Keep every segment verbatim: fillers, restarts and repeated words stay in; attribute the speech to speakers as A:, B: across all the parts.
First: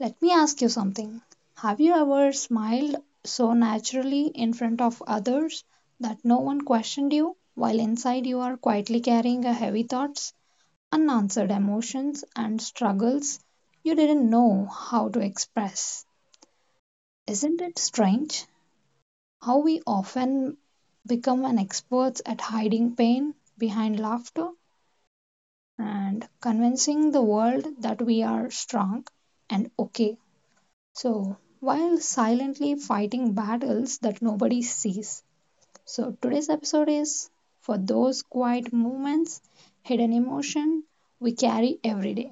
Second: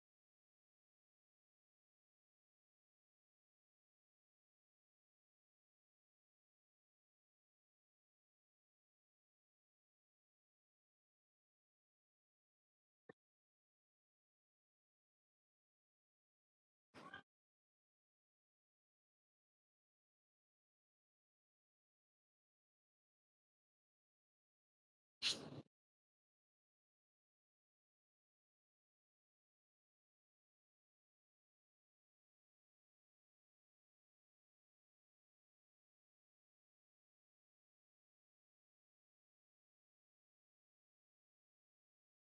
A: Let me ask you something. Have you ever smiled so naturally in front of others that no one questioned you while inside you are quietly carrying a heavy thoughts, unanswered emotions and struggles you didn't know how to express? Isn't it strange how we often become an experts at hiding pain behind laughter, and convincing the world that we are strong and okay. So, while silently fighting battles that nobody sees. So, today's episode is for those quiet movements, hidden emotion we carry every day.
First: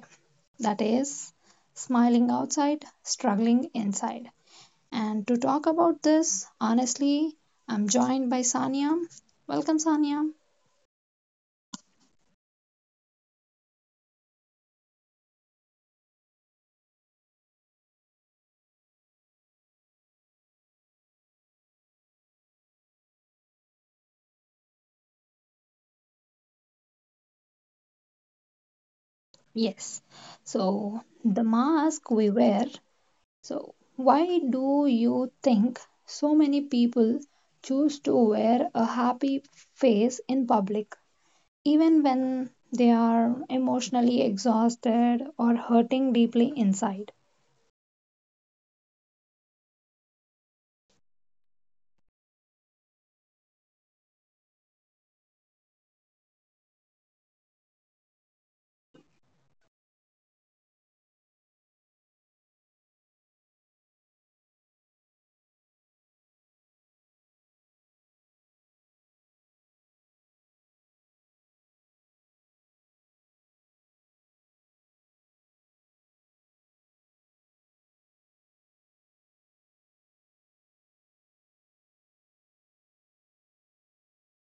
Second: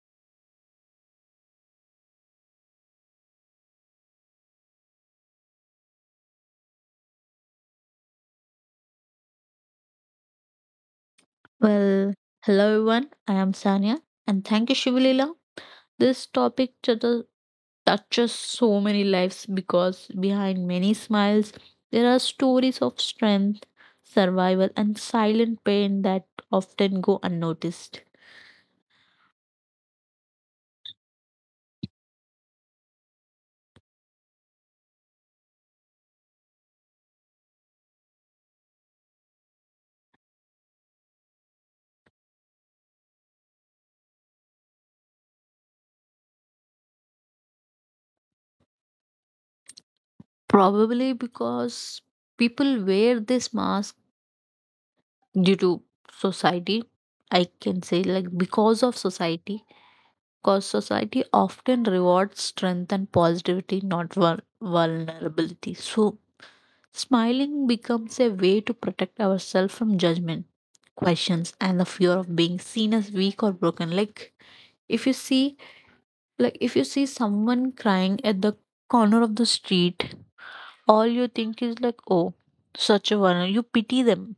A: That is, smiling outside, struggling inside. And to talk about this, honestly, I'm joined by Sanya. Welcome, Sanya.
B: Well, hello everyone. I am Sanya and thank you Shivalila. This topic chata- touches so many lives because behind many smiles there are stories of strength, survival and silent pain that often go unnoticed.
A: Yes. So, the mask we wear. So, why do you think so many people choose to wear a happy face in public, even when they are emotionally exhausted or hurting deeply inside?
B: Probably because people wear this mask due to society. I can say like because of society because society often rewards strength and positivity, not vul- vulnerability. So, smiling becomes a way to protect ourselves from judgment, questions, and the fear of being seen as weak or broken. Like, if you see like if you see someone crying at the corner of the street, all you think is like, oh, such a one, you pity them,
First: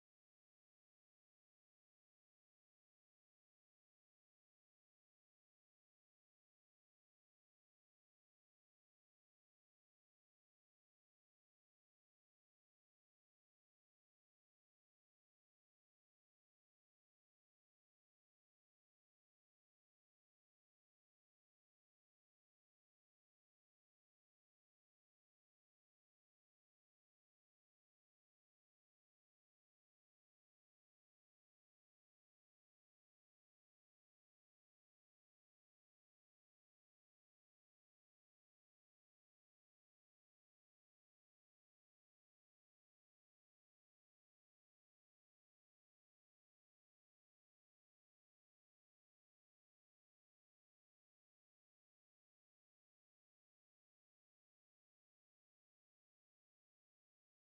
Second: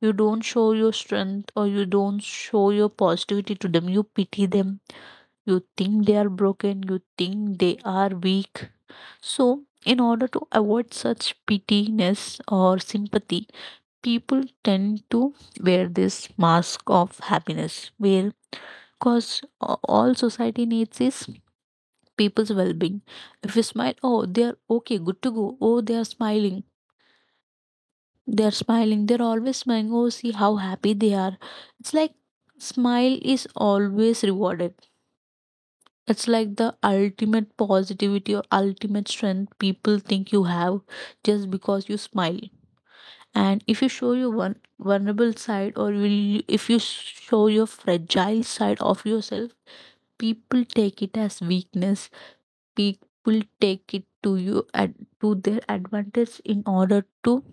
B: you don't show your strength or you don't show your positivity to them, you pity them, you think they are broken, you think they are weak. So, in order to avoid such pityness or sympathy, people tend to wear this mask of happiness, where because all society needs is people's well being. If you smile, oh, they are okay, good to go. Oh, they are smiling. They are smiling. They're always smiling. Oh, see how happy they are. It's like smile is always rewarded. It's like the ultimate positivity or ultimate strength people think you have just because you smile. And if you show your one vulnerable side or will, if you show your fragile side of yourself, people take it as weakness. People take it to you at to their advantage in order to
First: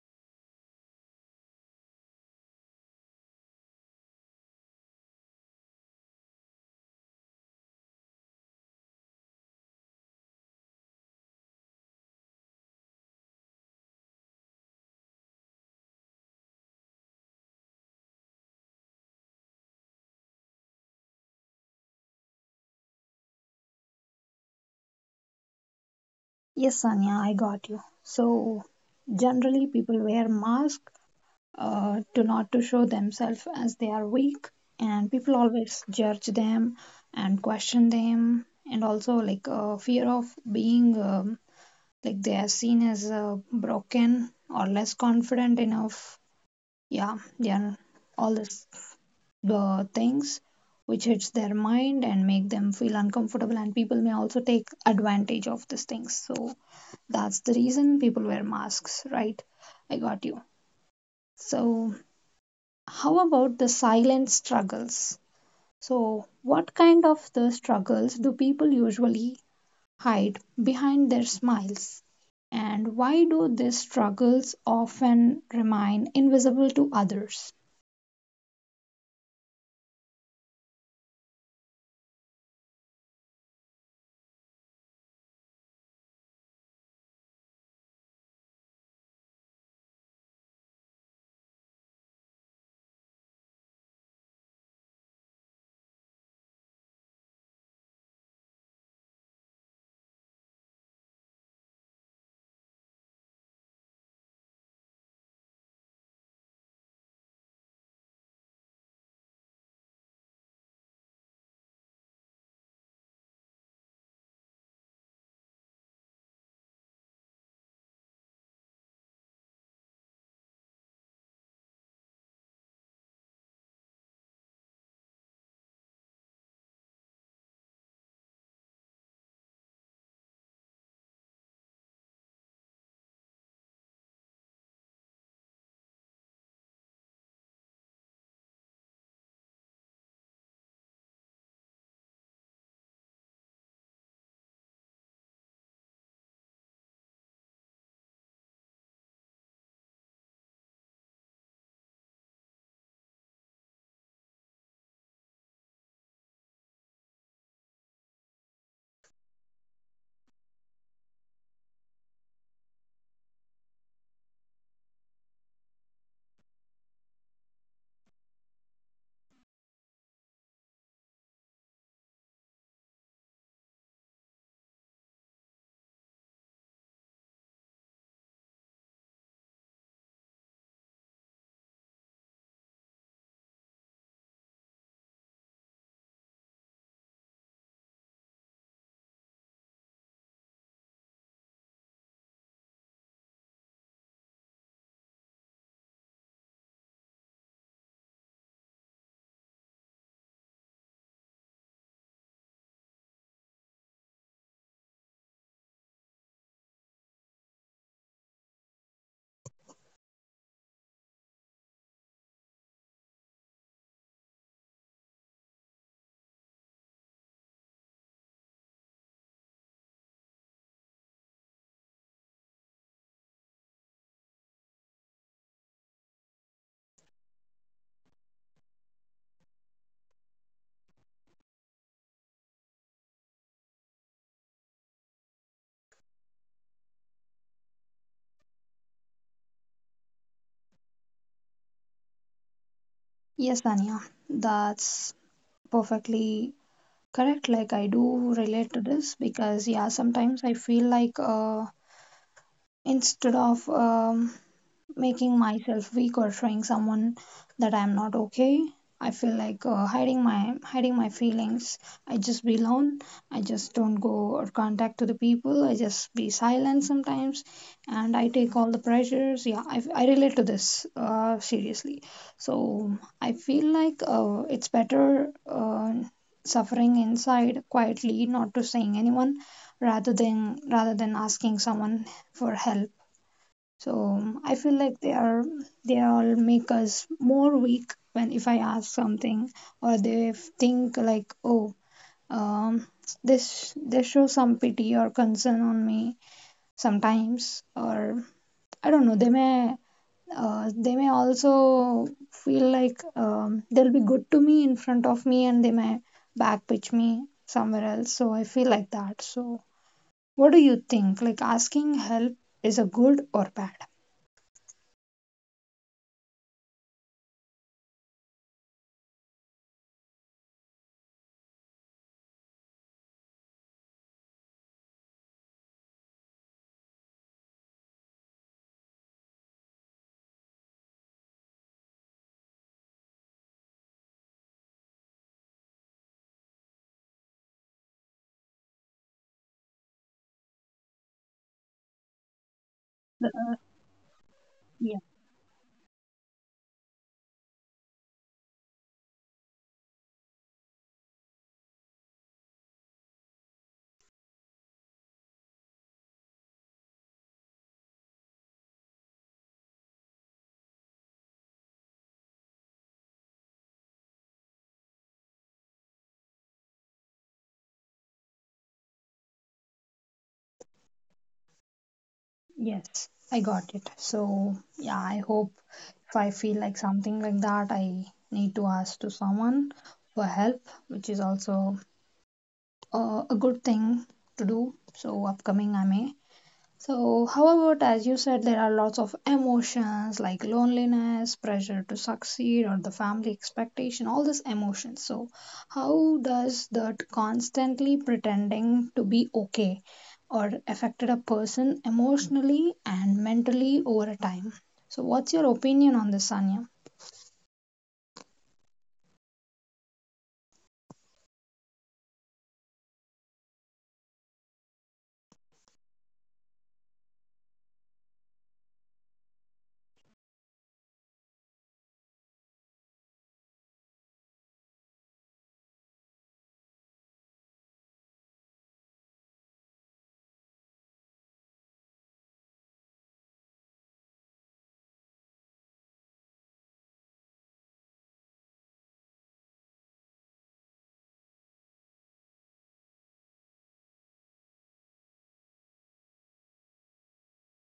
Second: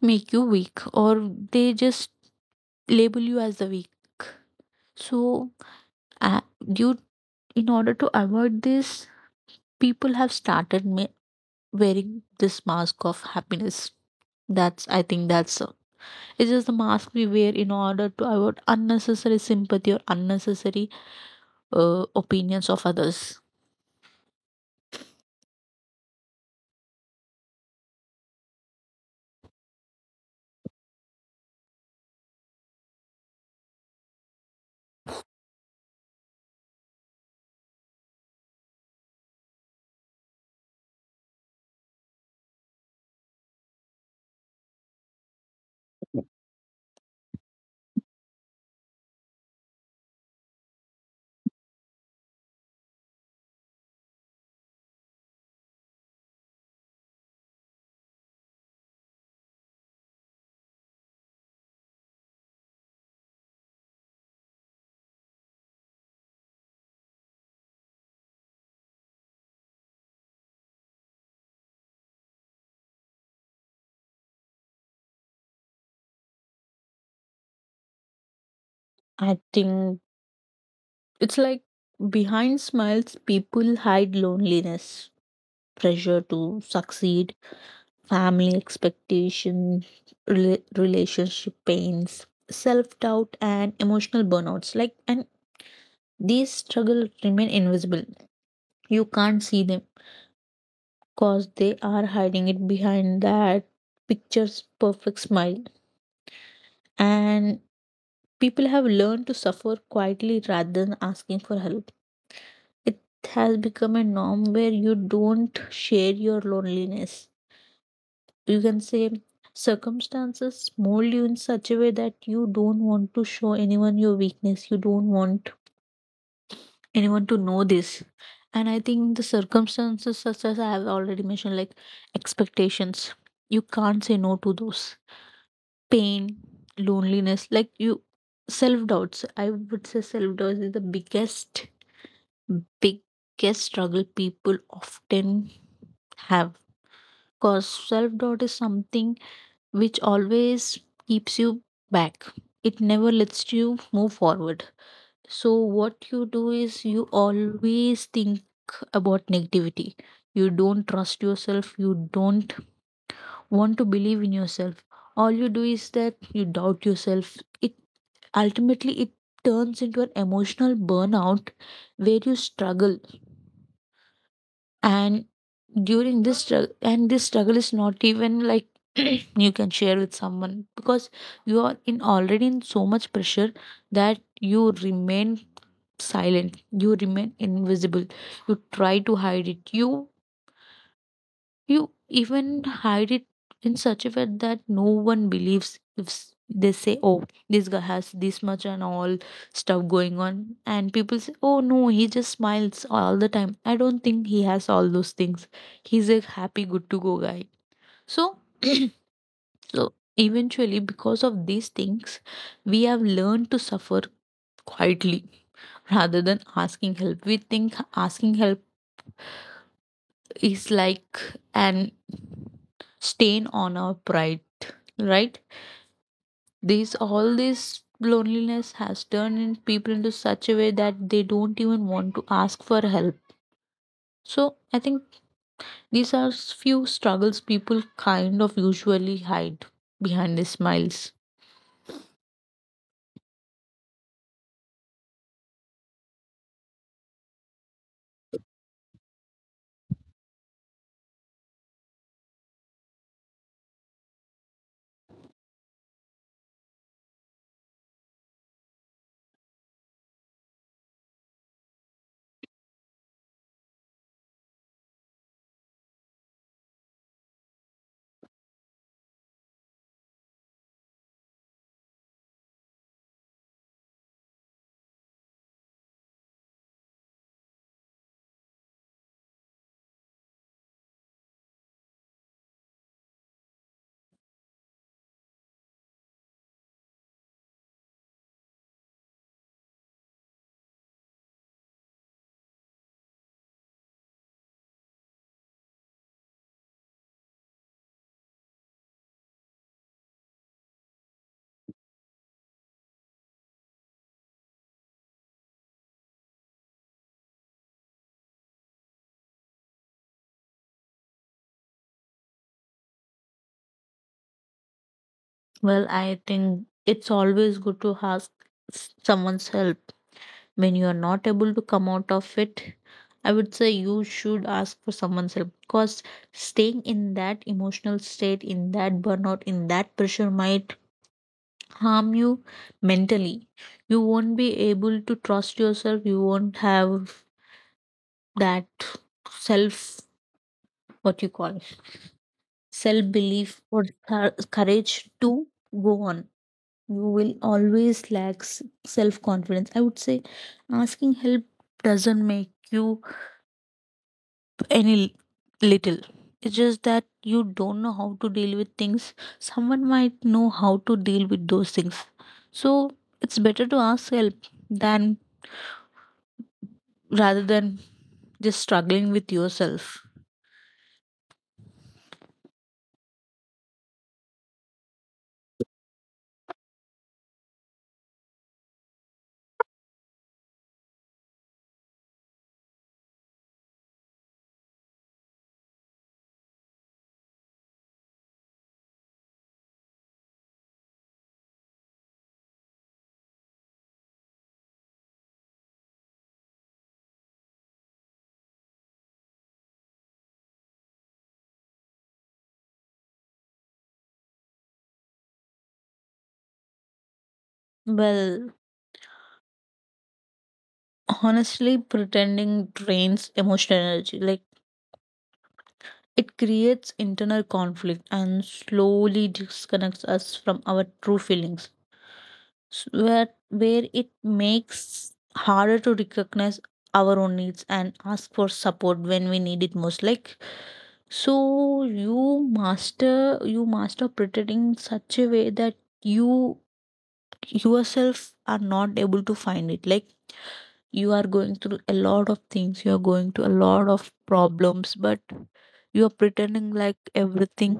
B: make you weak or they just label you as the weak. So uh, you, in order to avoid this, people have started ma- wearing this mask of happiness. That's, I think, that's uh, it's just the mask we wear in order to avoid unnecessary sympathy or unnecessary uh, opinions of others.
A: Yes, Sanya, I got you. So, generally, people wear masks, uh, to not to show themselves as they are weak, and people always judge them and question them, and also like uh, fear of being. Um, like they are seen as uh, broken or less confident enough, yeah, they are all these uh, things which hits their mind and make them feel uncomfortable, and people may also take advantage of these things. So that's the reason people wear masks, right? I got you. So how about the silent struggles? So what kind of the struggles do people usually hide behind their smiles? And why do these struggles often remain invisible to others?
B: I think it's like behind smiles people hide loneliness, pressure to succeed, family expectation, rela- relationship pains, self doubt and emotional burnouts, like, and these struggles remain invisible. You can't see them because they are hiding it behind that picture's perfect smile. And people have learned to suffer quietly rather than asking for help. It has become a norm where you don't share your loneliness. You can say circumstances mold you in such a way that you don't want to show anyone your weakness. You don't want anyone to know this. And I think the circumstances, such as I have already mentioned, like expectations, you can't say no to those. Pain, loneliness, like, you, self doubts. I would say self doubts is the biggest, biggest struggle people often have. Because self doubt is something which always keeps you back, it never lets you move forward. So, what you do is you always think about negativity. You don't trust yourself. You don't want to believe in yourself. All you do is that you doubt yourself. It, ultimately it turns into an emotional burnout where you struggle, and during this struggle, and this struggle is not even like you can share with someone because you are in, already in so much pressure that you remain silent, you remain invisible, you try to hide it, you you even hide it in such a way that no one believes if s- they say, oh, this guy has this much and all stuff going on. And people say, oh, no, he just smiles all the time. I don't think he has all those things. He's a happy, good to go guy. So, so eventually, because of these things, we have learned to suffer quietly rather than asking help. We think asking help is like an stain on our pride, right? This, all this loneliness has turned in people into such a way that they don't even want to ask for help. So I think these are few struggles people kind of usually hide behind the smiles.
A: Yes, Tanya, that's perfectly correct. Like, I do relate to this because, yeah, sometimes I feel like, uh, instead of um, making myself weak or showing someone that I'm not okay. I feel like uh, hiding my hiding my feelings. I just be alone. I just don't go or contact to the people. I just be silent sometimes, and I take all the pressures. Yeah, I, I relate to this uh, seriously. So I feel like uh, it's better uh, suffering inside quietly, not to saying anyone, rather than rather than asking someone for help. So um, I feel like they are they all make us more weak when if I ask something or they f- think like, oh, um this, they show some pity or concern on me sometimes, or I don't know, they may, uh, they may also feel like, um, they'll be good to me in front of me, and they may backpitch me somewhere else, so I feel like that. So what do you think, like asking help is a good or bad?
B: Well, I think it's always good to ask someone's help when you are not able to come out of it. I would say you should ask for someone's help because staying in that emotional state, in that burnout, in that pressure might harm you mentally. You won't be able to trust yourself, you won't have that self, what you call, self belief or cour- courage to go on. You will always lack self confidence. I would say asking help doesn't make you any little. It's just that you don't know how to deal with things. Someone might know how to deal with those things. So it's better to ask help than, rather than just struggling with yourself.
A: Yes, I got it. So, yeah, I hope if I feel like something like that, I need to ask to someone for help, which is also uh, a good thing to do. So, upcoming I may so, however, as you said, there are lots of emotions like loneliness, pressure to succeed, or the family expectation, all these emotions. So, how does that constantly pretending to be okay or affected a person emotionally and mentally over a time? So, what's your opinion on this, Sanya?
B: Well, honestly, pretending drains emotional energy. Like, it creates internal conflict and slowly disconnects us from our true feelings, s- where where it makes harder to recognize our own needs and ask for support when we need it most. Like, so you master, you master pretending in such a way that you yourself are not able to find it. Like, you are going through a lot of things, you are going through a lot of problems, but you are pretending like everything,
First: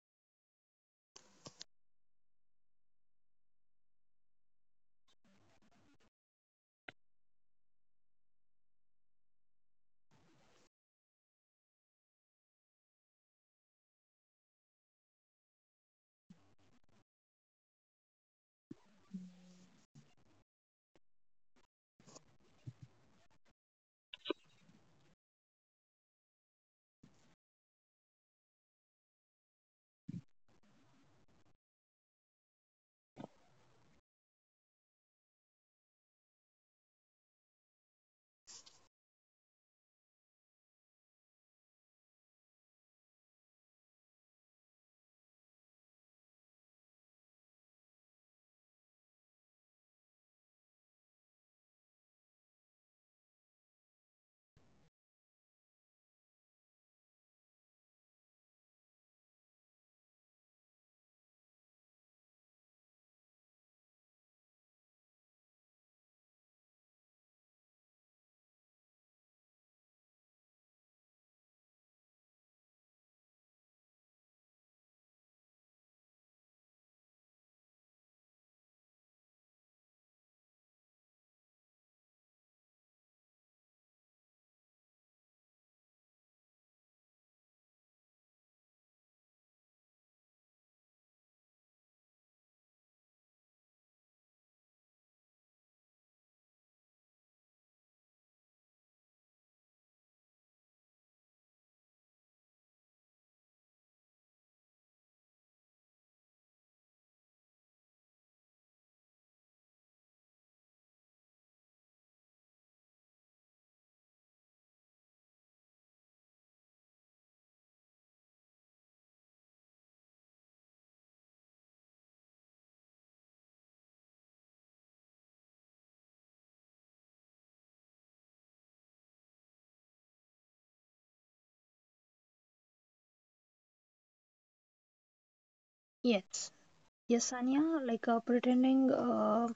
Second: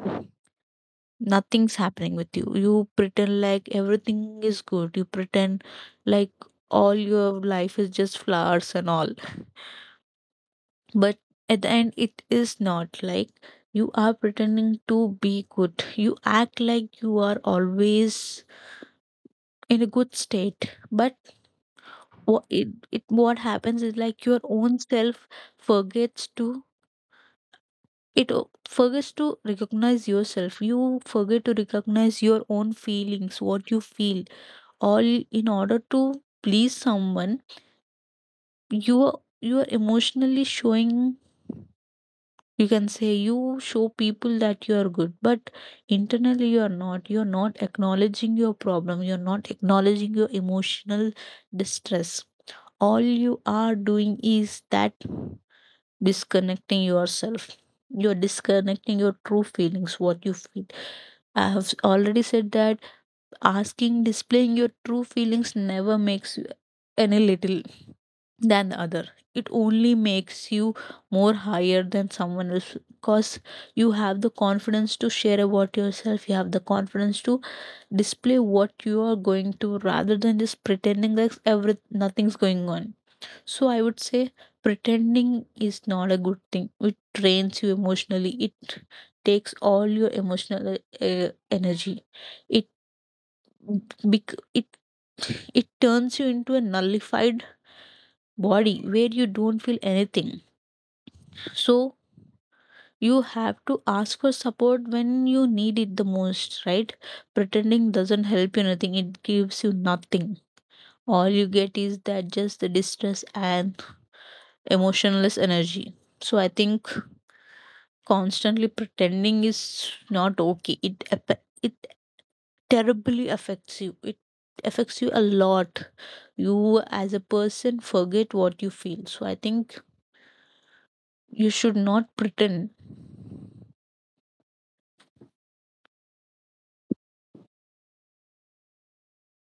B: nothing's happening with you. You pretend like everything is good. You pretend like all your life is just flowers and all, but at the end it is not like. You are pretending to be good, you act like you are always in a good state, but what it, it what happens is like your own self forgets to, it o- forgets to recognize yourself. You forget to recognize your own feelings, what you feel, all, in order to please someone. you are- you are emotionally showing, you can say you show people that you are good, but internally you are not, you are not acknowledging your problem, you are not acknowledging your emotional distress. All you are doing is that disconnecting yourself. You're disconnecting your true feelings, what you feel. I have already said that asking, displaying your true feelings never makes you any little than the other. It only makes you more higher than someone else, because you have the confidence to share about yourself, you have the confidence to display what you are going to, rather than just pretending like every, nothing's going on. So I would say pretending is not a good thing. It drains you emotionally, it takes all your emotional uh, energy. It bec- it, it turns you into a nullified body where you don't feel anything. So you have to ask for support when you need it the most, right? Pretending doesn't help you nothing, it gives you nothing. All you get is that just the distress and emotionless energy. So I think constantly pretending is not okay. It ap- it terribly affects you. It affects you a lot. You, as a person, forget what you feel. So I think you should not pretend.
A: Yes. Yes, Sanya, like uh, pretending uh,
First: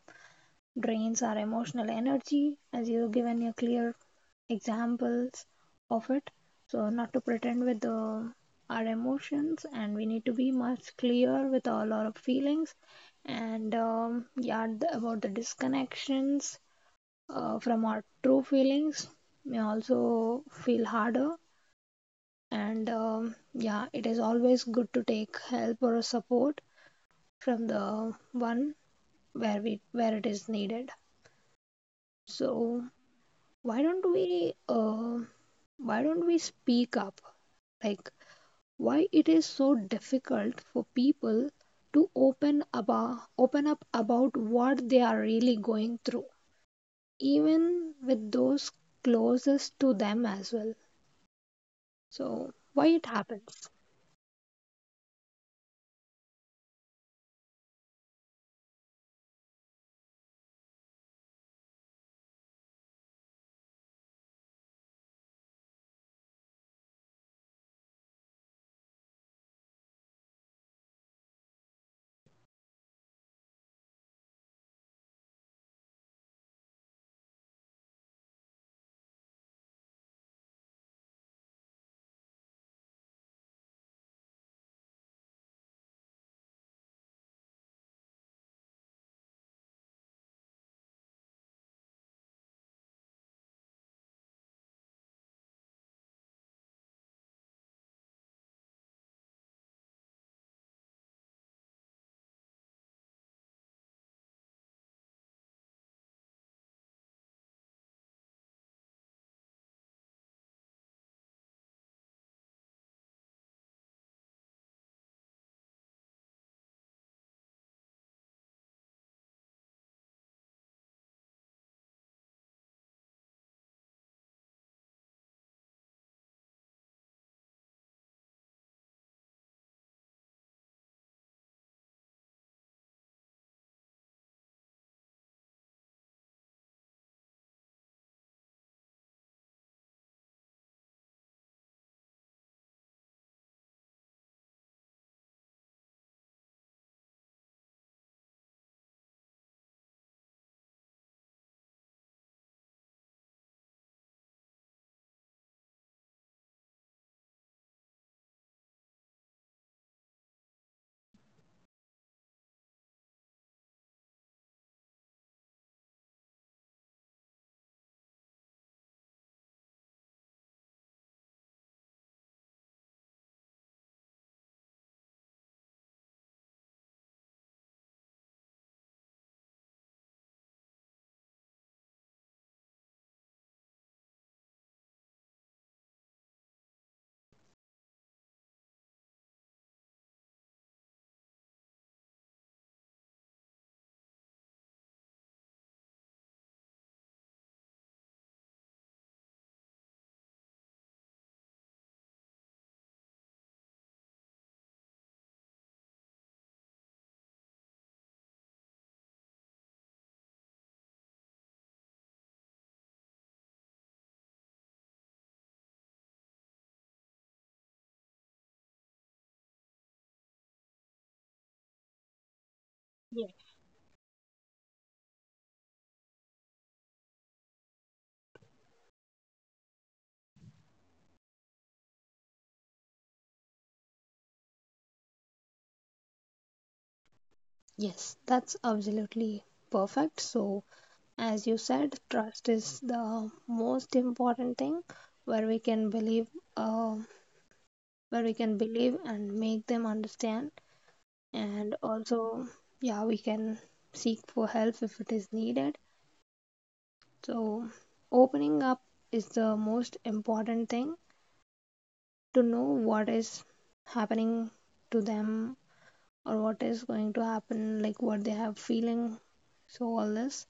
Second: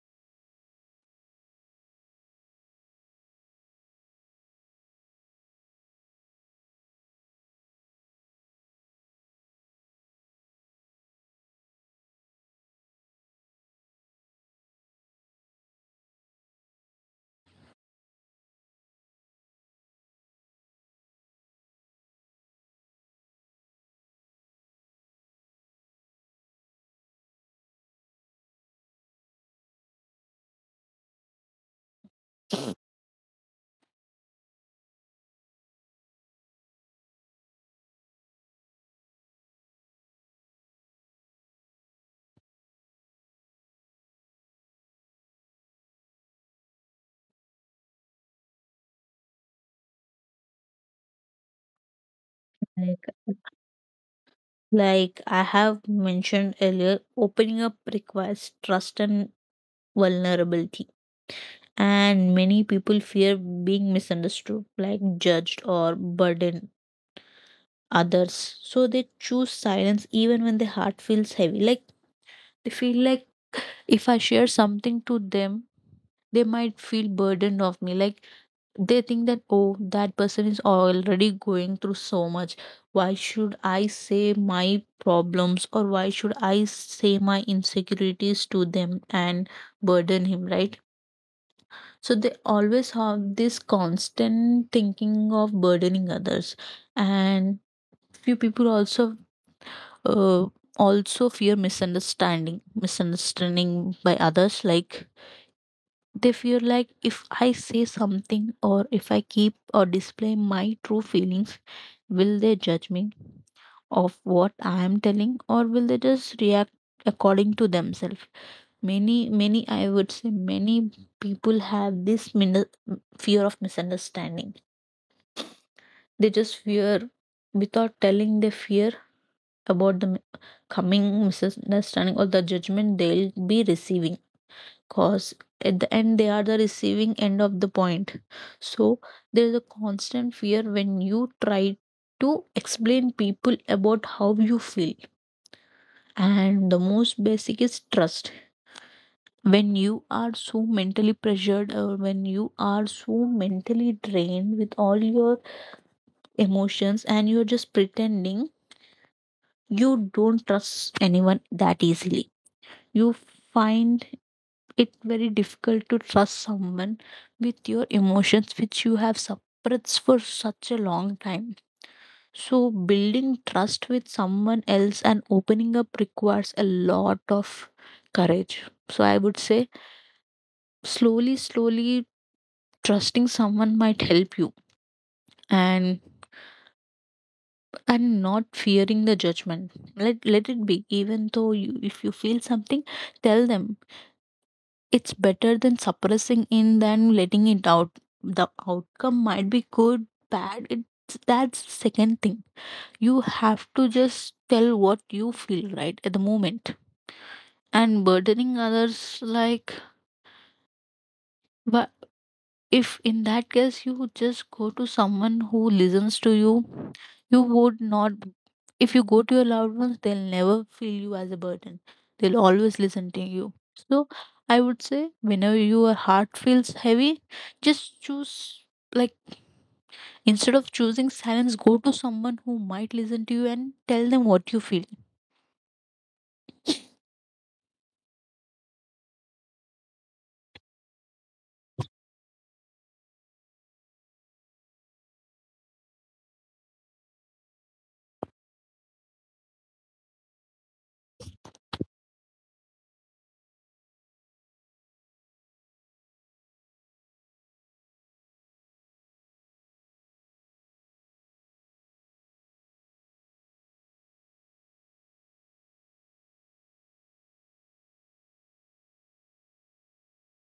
A: drains our emotional energy, as you given a clear examples of it. So, not to pretend with the, our emotions, and we need to be much clear with all our feelings and um, yeah, the, about the disconnections uh, from our true feelings may also feel harder. And um, yeah, it is always good to take help or support from the one where we where it is needed. So why don't we uh, why don't we speak up? Like why it is so difficult for people to open about open up about what they are really going through, even with those closest to them as well. So why
B: Like,
A: it happens?
B: like I have mentioned earlier, opening up requires trust and vulnerability. And many people fear being misunderstood, like judged or burden others. So they choose silence even when their heart feels heavy. Like, they feel like if I share something to them, they might feel burdened of me. Like, they think that, oh, that person is already going through so much, why should I say my problems or why should I say my insecurities to them and burden him, right? So they always have this constant thinking of burdening others. And few people also uh, also fear misunderstanding, misunderstanding by others. Like, they feel like if I say something or if I keep or display my true feelings, will they judge me of what I am telling, or will they just react according to themselves? Many, many, I would say, many people have this min- fear of misunderstanding. They just fear, without telling they fear about the mi- coming misunderstanding or the judgment they'll be receiving, cause at the end they are the receiving end of the point. So there is a constant fear when you try to explain people about how you feel. And the most basic is trust. When you are so mentally pressured or when you are so mentally drained with all your emotions and you're just pretending, you don't trust anyone that easily. You find it's very difficult to trust someone with your emotions which you have suppressed for such a long time. So building trust with someone else and opening up requires a lot of courage. So I would say slowly, slowly trusting someone might help you. and and not fearing the judgment, let, let it be, even though you, if you feel something, tell them. It's better than suppressing in than letting it out. The outcome might be good, bad, it's, that's second thing. You have to just tell what you feel right at the moment. And burdening others, like, wha- if in that case you just go to someone who listens to you, you would not, if you go to your loved ones, they'll never feel you as a burden, they'll always listen to you. So I would say, whenever your heart feels heavy, just choose, like, instead of choosing silence, go to someone who might listen to you and tell them what you feel.
A: Yes, that's absolutely perfect. So, as you said, trust is the most important thing where we can believe, um where we can believe and make them understand, and also, yeah, we can seek for help if it is needed. So, opening up is the most important thing to know what is happening to them or what is going to happen, like what they have feeling. So, all this.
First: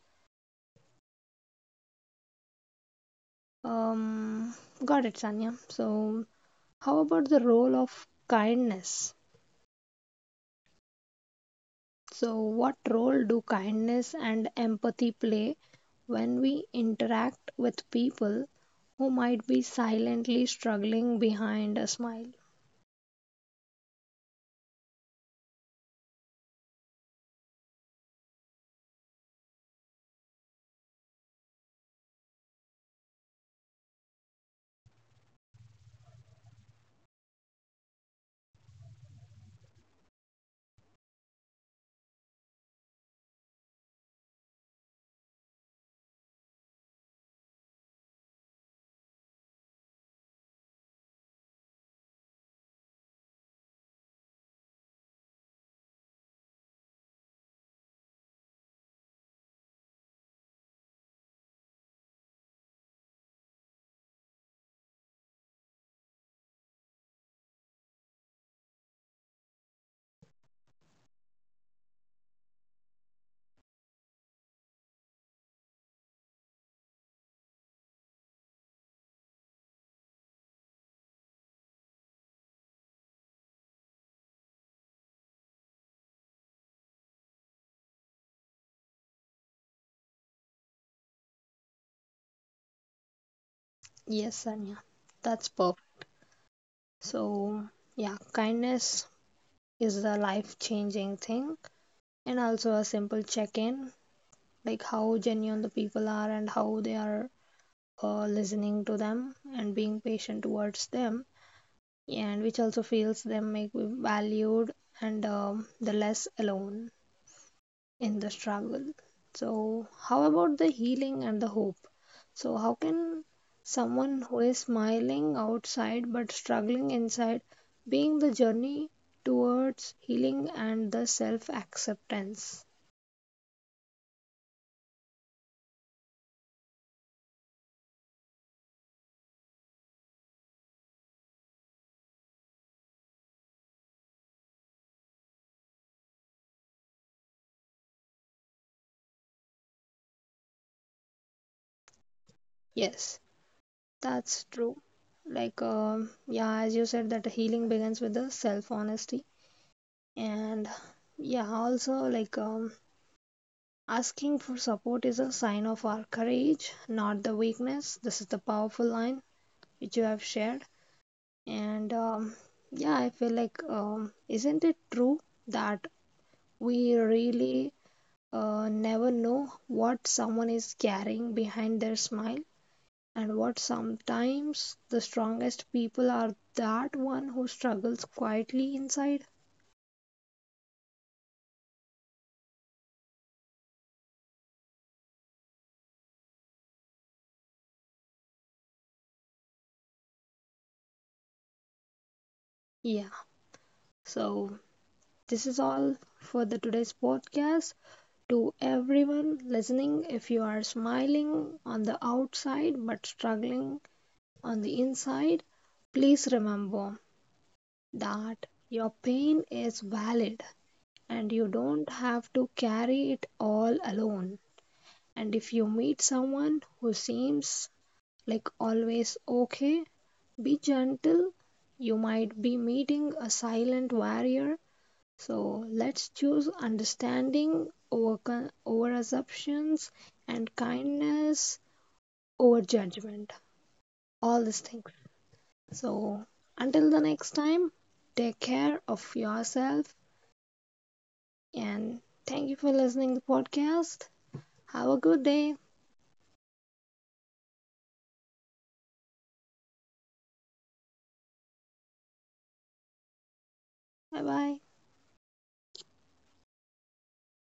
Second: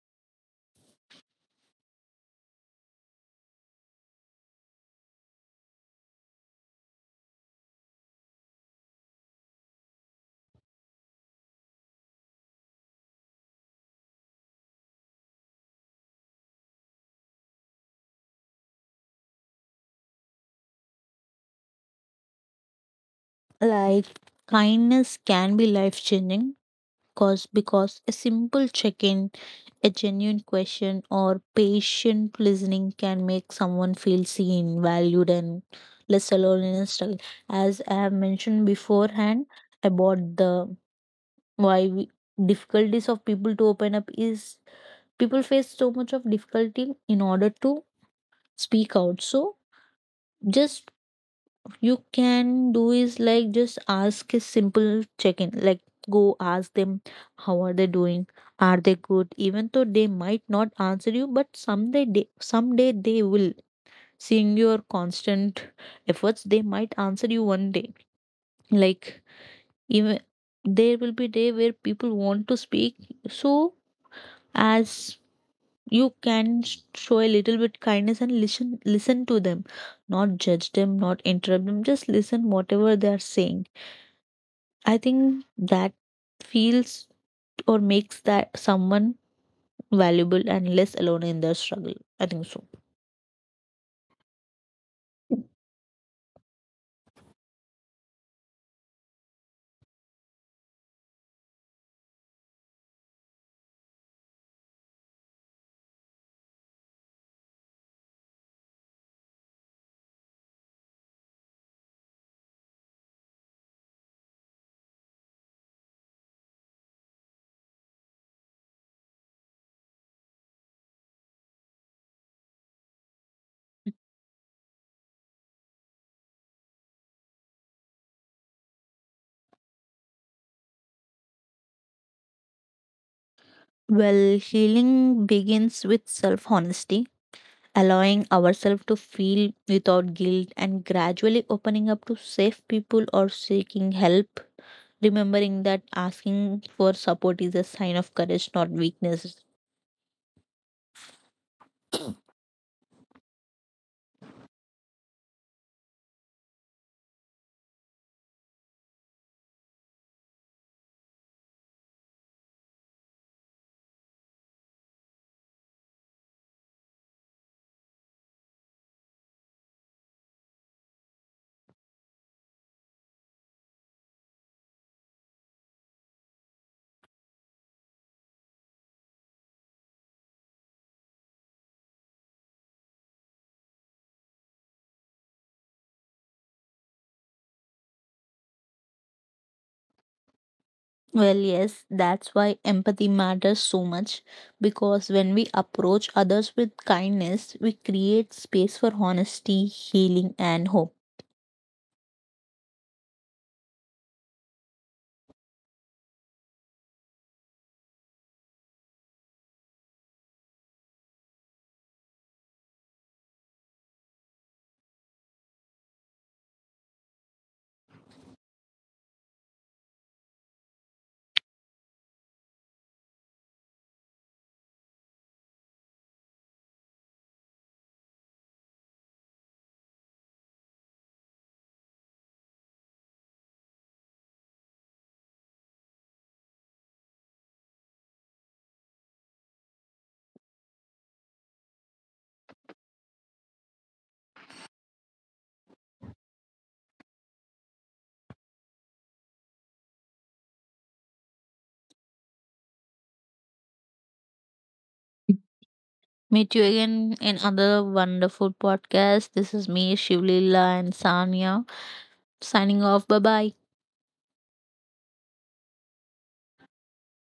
A: Um, got it, Sanya. So, how about the role of kindness? So, what role do kindness and empathy play when we interact with people who might be silently struggling behind a smile?
B: Like, kindness can be life changing, cause because a simple check-in, a genuine question or patient listening can make someone feel seen, valued, and less alone in a struggle. As I have mentioned beforehand about the, why we, difficulties of people to open up is people face so much of difficulty in order to speak out. So just, you can do is like just ask a simple check in, like go ask them how are they doing, are they good. Even though they might not answer you, but someday they, someday they will, seeing your constant efforts they might answer you one day. Like, even there will be day where people want to speak. So as you can sh- show a little bit kindness and listen listen to them, not judge them, not interrupt them, just listen whatever they are saying. I think that feels or makes that someone valuable and less alone in their struggle. I think so.
A: Yes, Sanya. That's perfect. So, yeah, kindness is a life changing thing, and also a simple check in, like how genuine the people are and how they are uh, listening to them and being patient towards them, and which also feels them make me valued and um, the less alone in the struggle. So, how about the healing and the hope? So, how can someone who is smiling outside but struggling inside being the journey towards healing and the self acceptance?
B: Well, healing begins with self honesty, allowing ourselves to feel without guilt and gradually opening up to safe people or seeking help. Remembering that asking for support is a sign of courage, not weakness.
A: Yes, that's true. Like, um, yeah, as you said, that healing begins with the self honesty, and yeah, also, like, um, asking for support is a sign of our courage, not the weakness. This is the powerful line which you have shared. And um, yeah, I feel like, um, isn't it true that we really uh, never know what someone is carrying behind their smile? And what sometimes the strongest people are that one who struggles quietly inside?
B: Well, yes, that's why empathy matters so much, because when we approach others with kindness, we create space for honesty, healing, and hope.
A: Yeah, so this is all for the today's podcast. To everyone listening, if you are smiling on the outside but struggling on the inside, please remember that your pain is valid and you don't have to carry it all alone. And if you meet someone who seems like always okay, be gentle. You might be meeting a silent warrior. So let's choose understanding over, over assumptions and kindness over judgment. All these things. So, until the next time, take care of yourself and thank you for listening to the podcast. Have a good day.
B: Meet you again in another wonderful podcast. This is me, Shivlila, and Sanya signing off. Bye bye.
A: Bye bye.